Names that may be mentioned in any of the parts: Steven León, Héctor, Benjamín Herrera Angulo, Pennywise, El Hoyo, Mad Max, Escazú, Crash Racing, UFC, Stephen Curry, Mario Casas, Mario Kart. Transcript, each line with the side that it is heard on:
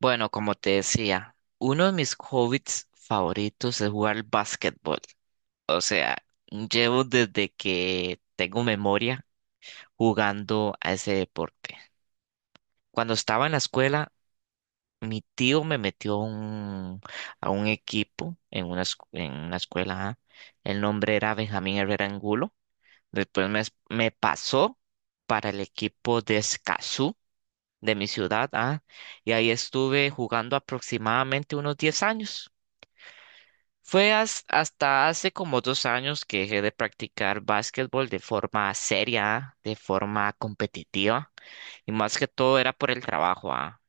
right: Bueno, como te decía, uno de mis hobbies favoritos es jugar al básquetbol. O sea, llevo desde que tengo memoria jugando a ese deporte. Cuando estaba en la escuela, mi tío me metió a a un equipo en en una escuela. Ajá. El nombre era Benjamín Herrera Angulo. Después me, me pasó para el equipo de Escazú, de mi ciudad. Ah, Y ahí estuve jugando aproximadamente unos 10 años. Fue hasta hace como 2 años que dejé de practicar básquetbol de forma seria, de forma competitiva, y más que todo era por el trabajo, ah,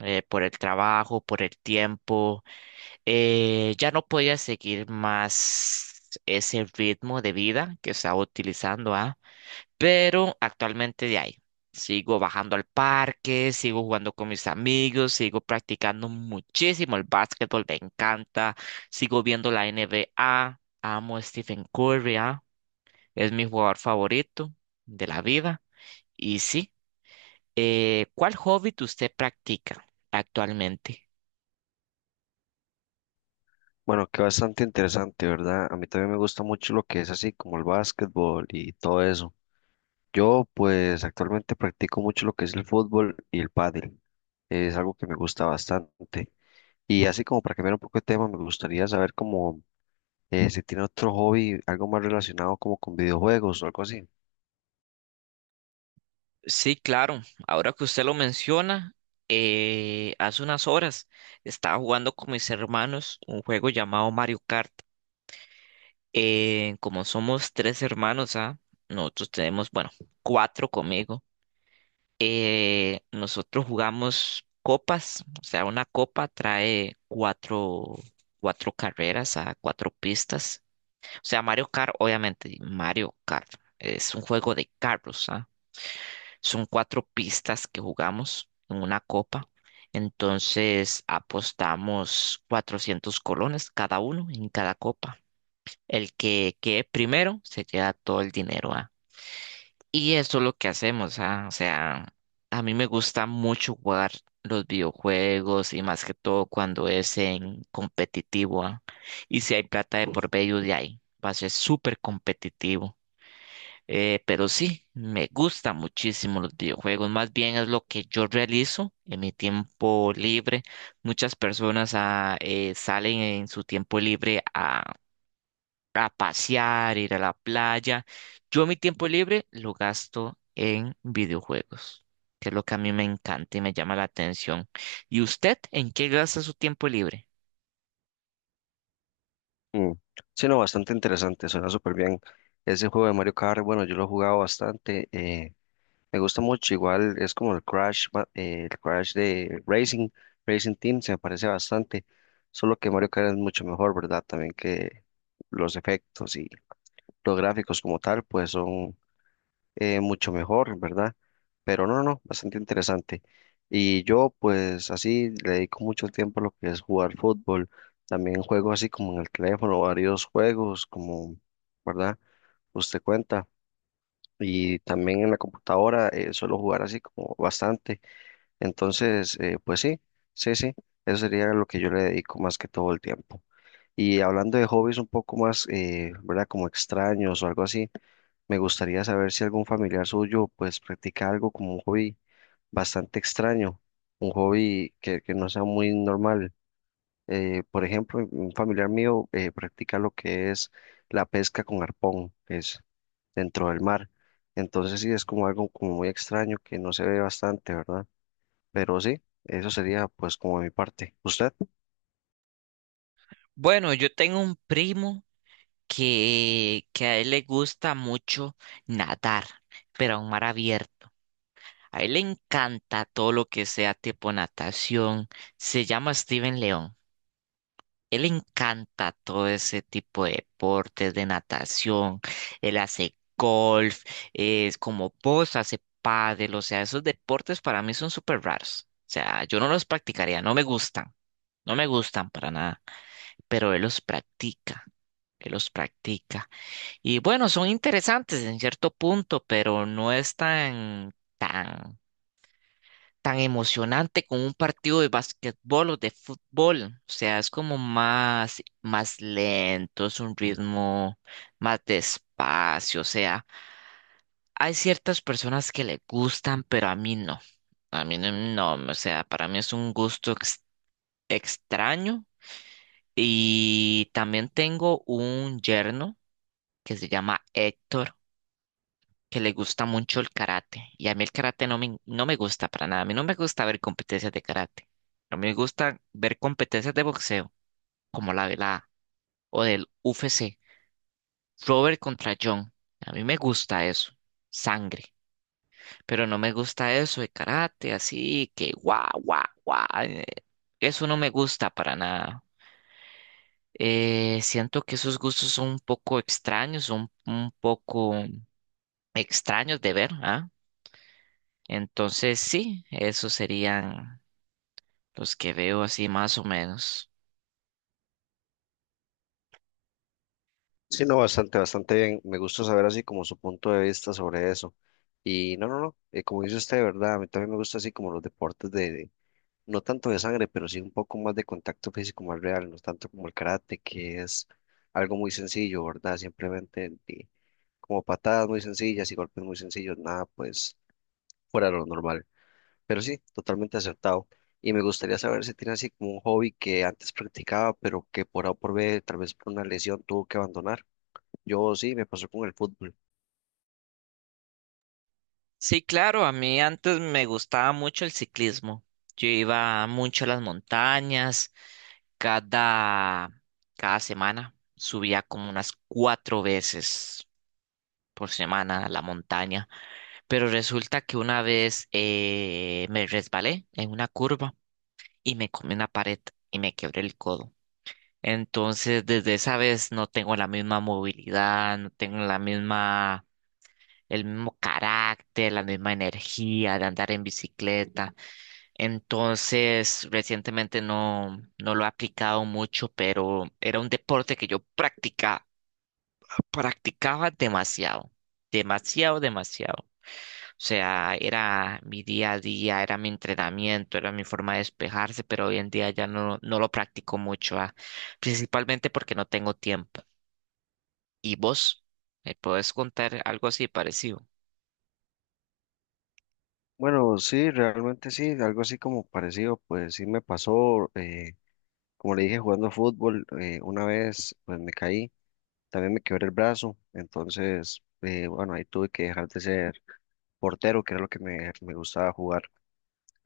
right: eh, por el trabajo, por el tiempo. Ya no podía seguir más ese ritmo de vida que estaba utilizando, ah, pero actualmente de ahí. Sigo bajando al parque, sigo jugando con mis amigos, sigo practicando muchísimo el básquetbol, me encanta. Sigo viendo la NBA, amo a Stephen Curry. Ah, Es mi jugador favorito de la vida. Y sí, ¿cuál hobby que usted practica actualmente?
left: Bueno, que bastante interesante, ¿verdad? A mí también me gusta mucho lo que es así como el básquetbol y todo eso. Yo pues actualmente practico mucho lo que es el fútbol y el pádel. Es algo que me gusta bastante. Y así como para cambiar un poco de tema, me gustaría saber como si tiene otro hobby, algo más relacionado como con videojuegos o algo así.
right: Sí, claro, ahora que usted lo menciona, hace unas horas estaba jugando con mis hermanos un juego llamado Mario Kart. Como somos tres hermanos, ¿ah? Nosotros tenemos, bueno, cuatro conmigo. Nosotros jugamos copas, o sea, una copa trae cuatro carreras a cuatro pistas. O sea, Mario Kart, obviamente, Mario Kart es un juego de carros, ¿ah? Son cuatro pistas que jugamos en una copa. Entonces apostamos 400 colones cada uno en cada copa. El que quede primero se queda todo el dinero, ¿ah? Y eso es lo que hacemos, ¿ah? O sea, a mí me gusta mucho jugar los videojuegos y más que todo cuando es en competitivo, ¿ah? Y si hay plata de por medio de ahí, va a ser súper competitivo. Pero sí, me gusta muchísimo los videojuegos, más bien es lo que yo realizo en mi tiempo libre. Muchas personas salen en su tiempo libre a pasear, ir a la playa. Yo mi tiempo libre lo gasto en videojuegos, que es lo que a mí me encanta y me llama la atención. ¿Y usted en qué gasta su tiempo libre?
left: Mm. Sí, no, bastante interesante, suena súper bien. Ese juego de Mario Kart, bueno, yo lo he jugado bastante. Me gusta mucho, igual es como el Crash, el Crash de Racing, Racing Team, se me parece bastante, solo que Mario Kart es mucho mejor, ¿verdad? También que los efectos y los gráficos como tal, pues son mucho mejor, ¿verdad? Pero no, bastante interesante. Y yo, pues así, le dedico mucho tiempo a lo que es jugar fútbol, también juego así como en el teléfono, varios juegos, como, ¿verdad? Usted cuenta, y también en la computadora suelo jugar así como bastante. Entonces, pues sí, sí, sí, eso sería lo que yo le dedico más que todo el tiempo. Y hablando de hobbies un poco más, ¿verdad? Como extraños o algo así, me gustaría saber si algún familiar suyo pues practica algo como un hobby bastante extraño, un hobby que no sea muy normal. Por ejemplo, un familiar mío practica lo que es la pesca con arpón, es dentro del mar. Entonces sí, es como algo como muy extraño que no se ve bastante, ¿verdad? Pero sí, eso sería pues como mi parte. ¿Usted?
right: Bueno, yo tengo un primo que a él le gusta mucho nadar, pero a un mar abierto. A él le encanta todo lo que sea tipo natación. Se llama Steven León. Él le encanta todo ese tipo de deportes, de natación, él hace golf, es como vos hace pádel, o sea, esos deportes para mí son súper raros. O sea, yo no los practicaría, no me gustan, no me gustan para nada, pero él los practica, él los practica. Y bueno, son interesantes en cierto punto, pero no es tan tan emocionante como un partido de basquetbol o de fútbol. O sea, es como más, más lento, es un ritmo más despacio. O sea, hay ciertas personas que le gustan, pero a mí no. A mí no, no, o sea, para mí es un gusto extraño. Y también tengo un yerno que se llama Héctor que le gusta mucho el karate. Y a mí el karate no me gusta para nada. A mí no me gusta ver competencias de karate. A mí me gusta ver competencias de boxeo, como la velada o del UFC. Robert contra John. A mí me gusta eso. Sangre. Pero no me gusta eso de karate, así que guau, guau, guau. Eso no me gusta para nada. Siento que esos gustos son un poco extraños, son un poco extraños de ver, ¿ah? Entonces, sí, esos serían los que veo así más o menos.
left: Sí, no, bastante, bastante bien. Me gusta saber así como su punto de vista sobre eso. Y no, como dice usted, ¿verdad? A mí también me gusta así como los deportes de, no tanto de sangre, pero sí un poco más de contacto físico más real, no tanto como el karate, que es algo muy sencillo, ¿verdad? Simplemente como patadas muy sencillas y golpes muy sencillos, nada pues fuera de lo normal. Pero sí, totalmente acertado. Y me gustaría saber si tiene así como un hobby que antes practicaba, pero que por A o por B, tal vez por una lesión, tuvo que abandonar. Yo sí, me pasó con el fútbol.
right: Sí, claro, a mí antes me gustaba mucho el ciclismo. Yo iba mucho a las montañas, cada, cada semana subía como unas 4 veces por semana a la montaña, pero resulta que una vez me resbalé en una curva y me comí una pared y me quebré el codo. Entonces, desde esa vez no tengo la misma movilidad, no tengo la misma, el mismo carácter, la misma energía de andar en bicicleta. Entonces, recientemente no lo he aplicado mucho, pero era un deporte que yo practicaba demasiado. O sea, era mi día a día, era mi entrenamiento, era mi forma de despejarse, pero hoy en día ya no, no lo practico mucho. Ah, Principalmente porque no tengo tiempo. ¿Y vos? ¿Me podés contar algo así parecido?
left: Bueno, sí, realmente sí, algo así como parecido, pues sí me pasó. Como le dije, jugando fútbol, una vez pues me caí, también me quebré el brazo, entonces, bueno, ahí tuve que dejar de ser portero, que era lo que me gustaba jugar.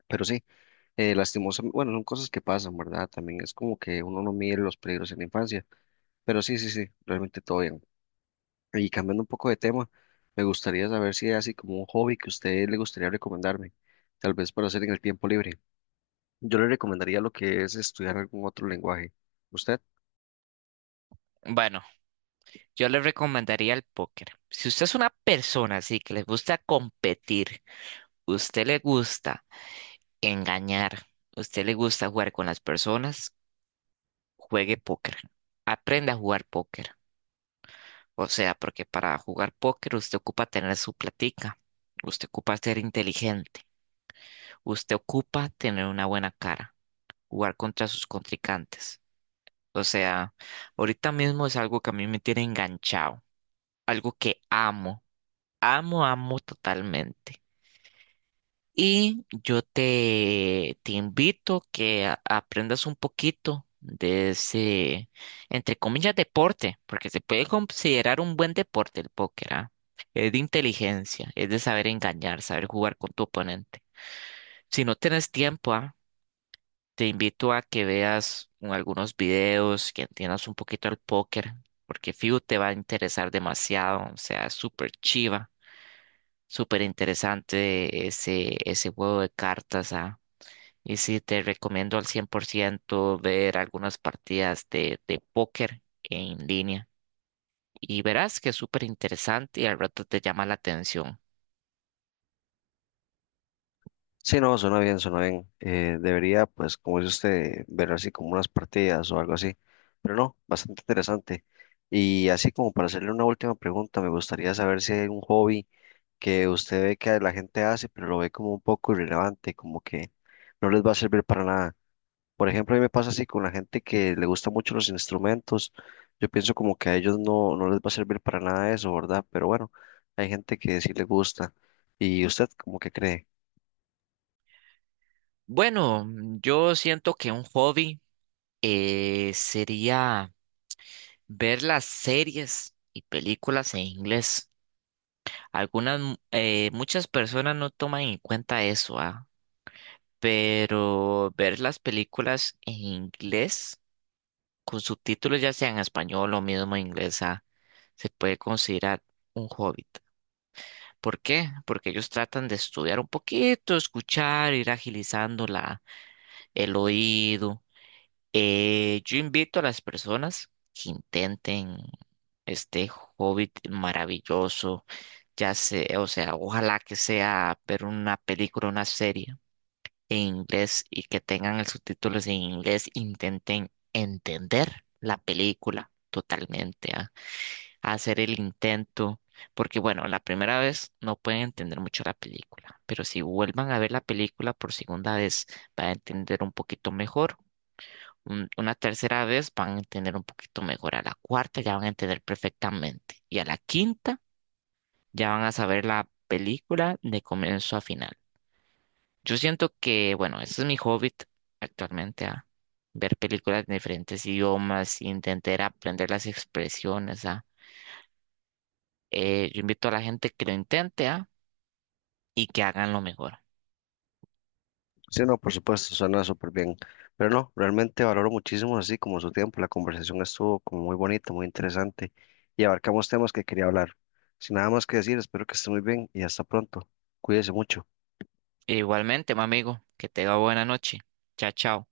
left: Pero sí, lastimosamente, bueno, son cosas que pasan, ¿verdad? También es como que uno no mide los peligros en la infancia, pero sí, sí, sí, realmente todo bien. Y cambiando un poco de tema, me gustaría saber si hay así como un hobby que a usted le gustaría recomendarme, tal vez para hacer en el tiempo libre. Yo le recomendaría lo que es estudiar algún otro lenguaje. ¿Usted?
right: Bueno, yo le recomendaría el póker. Si usted es una persona así que le gusta competir, usted le gusta engañar, usted le gusta jugar con las personas, juegue póker, aprenda a jugar póker. O sea, porque para jugar póker usted ocupa tener su platica, usted ocupa ser inteligente, usted ocupa tener una buena cara, jugar contra sus contrincantes. O sea, ahorita mismo es algo que a mí me tiene enganchado, algo que amo, amo, amo totalmente. Y yo te invito que aprendas un poquito de ese, entre comillas, deporte, porque se puede considerar un buen deporte el póker, ¿ah? Es de inteligencia, es de saber engañar, saber jugar con tu oponente. Si no tienes tiempo, ¿ah? Te invito a que veas algunos videos, que entiendas un poquito el póker, porque fijo te va a interesar demasiado, o sea, es súper chiva, súper interesante ese juego de cartas, ¿ah? Y sí, te recomiendo al 100% ver algunas partidas de póker en línea. Y verás que es súper interesante y al rato te llama la atención.
left: Sí, no, suena bien, suena bien. Debería, pues, como dice usted, ver así como unas partidas o algo así. Pero no, bastante interesante. Y así como para hacerle una última pregunta, me gustaría saber si hay un hobby que usted ve que la gente hace, pero lo ve como un poco irrelevante, como que no les va a servir para nada. Por ejemplo, a mí me pasa así con la gente que le gustan mucho los instrumentos. Yo pienso como que a ellos no, no les va a servir para nada eso, ¿verdad? Pero bueno, hay gente que sí le gusta. ¿Y usted como que cree?
right: Bueno, yo siento que un hobby sería ver las series y películas en inglés. Muchas personas no toman en cuenta eso. Ah, Pero ver las películas en inglés con subtítulos, ya sea en español o mismo en inglesa, se puede considerar un hobbit. ¿Por qué? Porque ellos tratan de estudiar un poquito, escuchar, ir agilizando el oído. Yo invito a las personas que intenten este hobbit maravilloso, ya sea, o sea, ojalá que sea ver una película, una serie en inglés y que tengan el subtítulos en inglés, intenten entender la película totalmente, ¿ah? Hacer el intento, porque bueno, la primera vez no pueden entender mucho la película, pero si vuelvan a ver la película por segunda vez, van a entender un poquito mejor. Una tercera vez van a entender un poquito mejor, a la cuarta ya van a entender perfectamente y a la quinta ya van a saber la película de comienzo a final. Yo siento que, bueno, ese es mi hobby actualmente, a ver películas en diferentes idiomas, intentar aprender las expresiones, ¿ah? Yo invito a la gente que lo intente, ¿ah? Y que hagan lo mejor.
left: Sí, no, por supuesto, suena súper bien. Pero no, realmente valoro muchísimo así como su tiempo. La conversación estuvo como muy bonita, muy interesante y abarcamos temas que quería hablar. Sin nada más que decir, espero que esté muy bien y hasta pronto. Cuídese mucho.
right: E igualmente, mi amigo, que tenga buena noche. Chao, chao.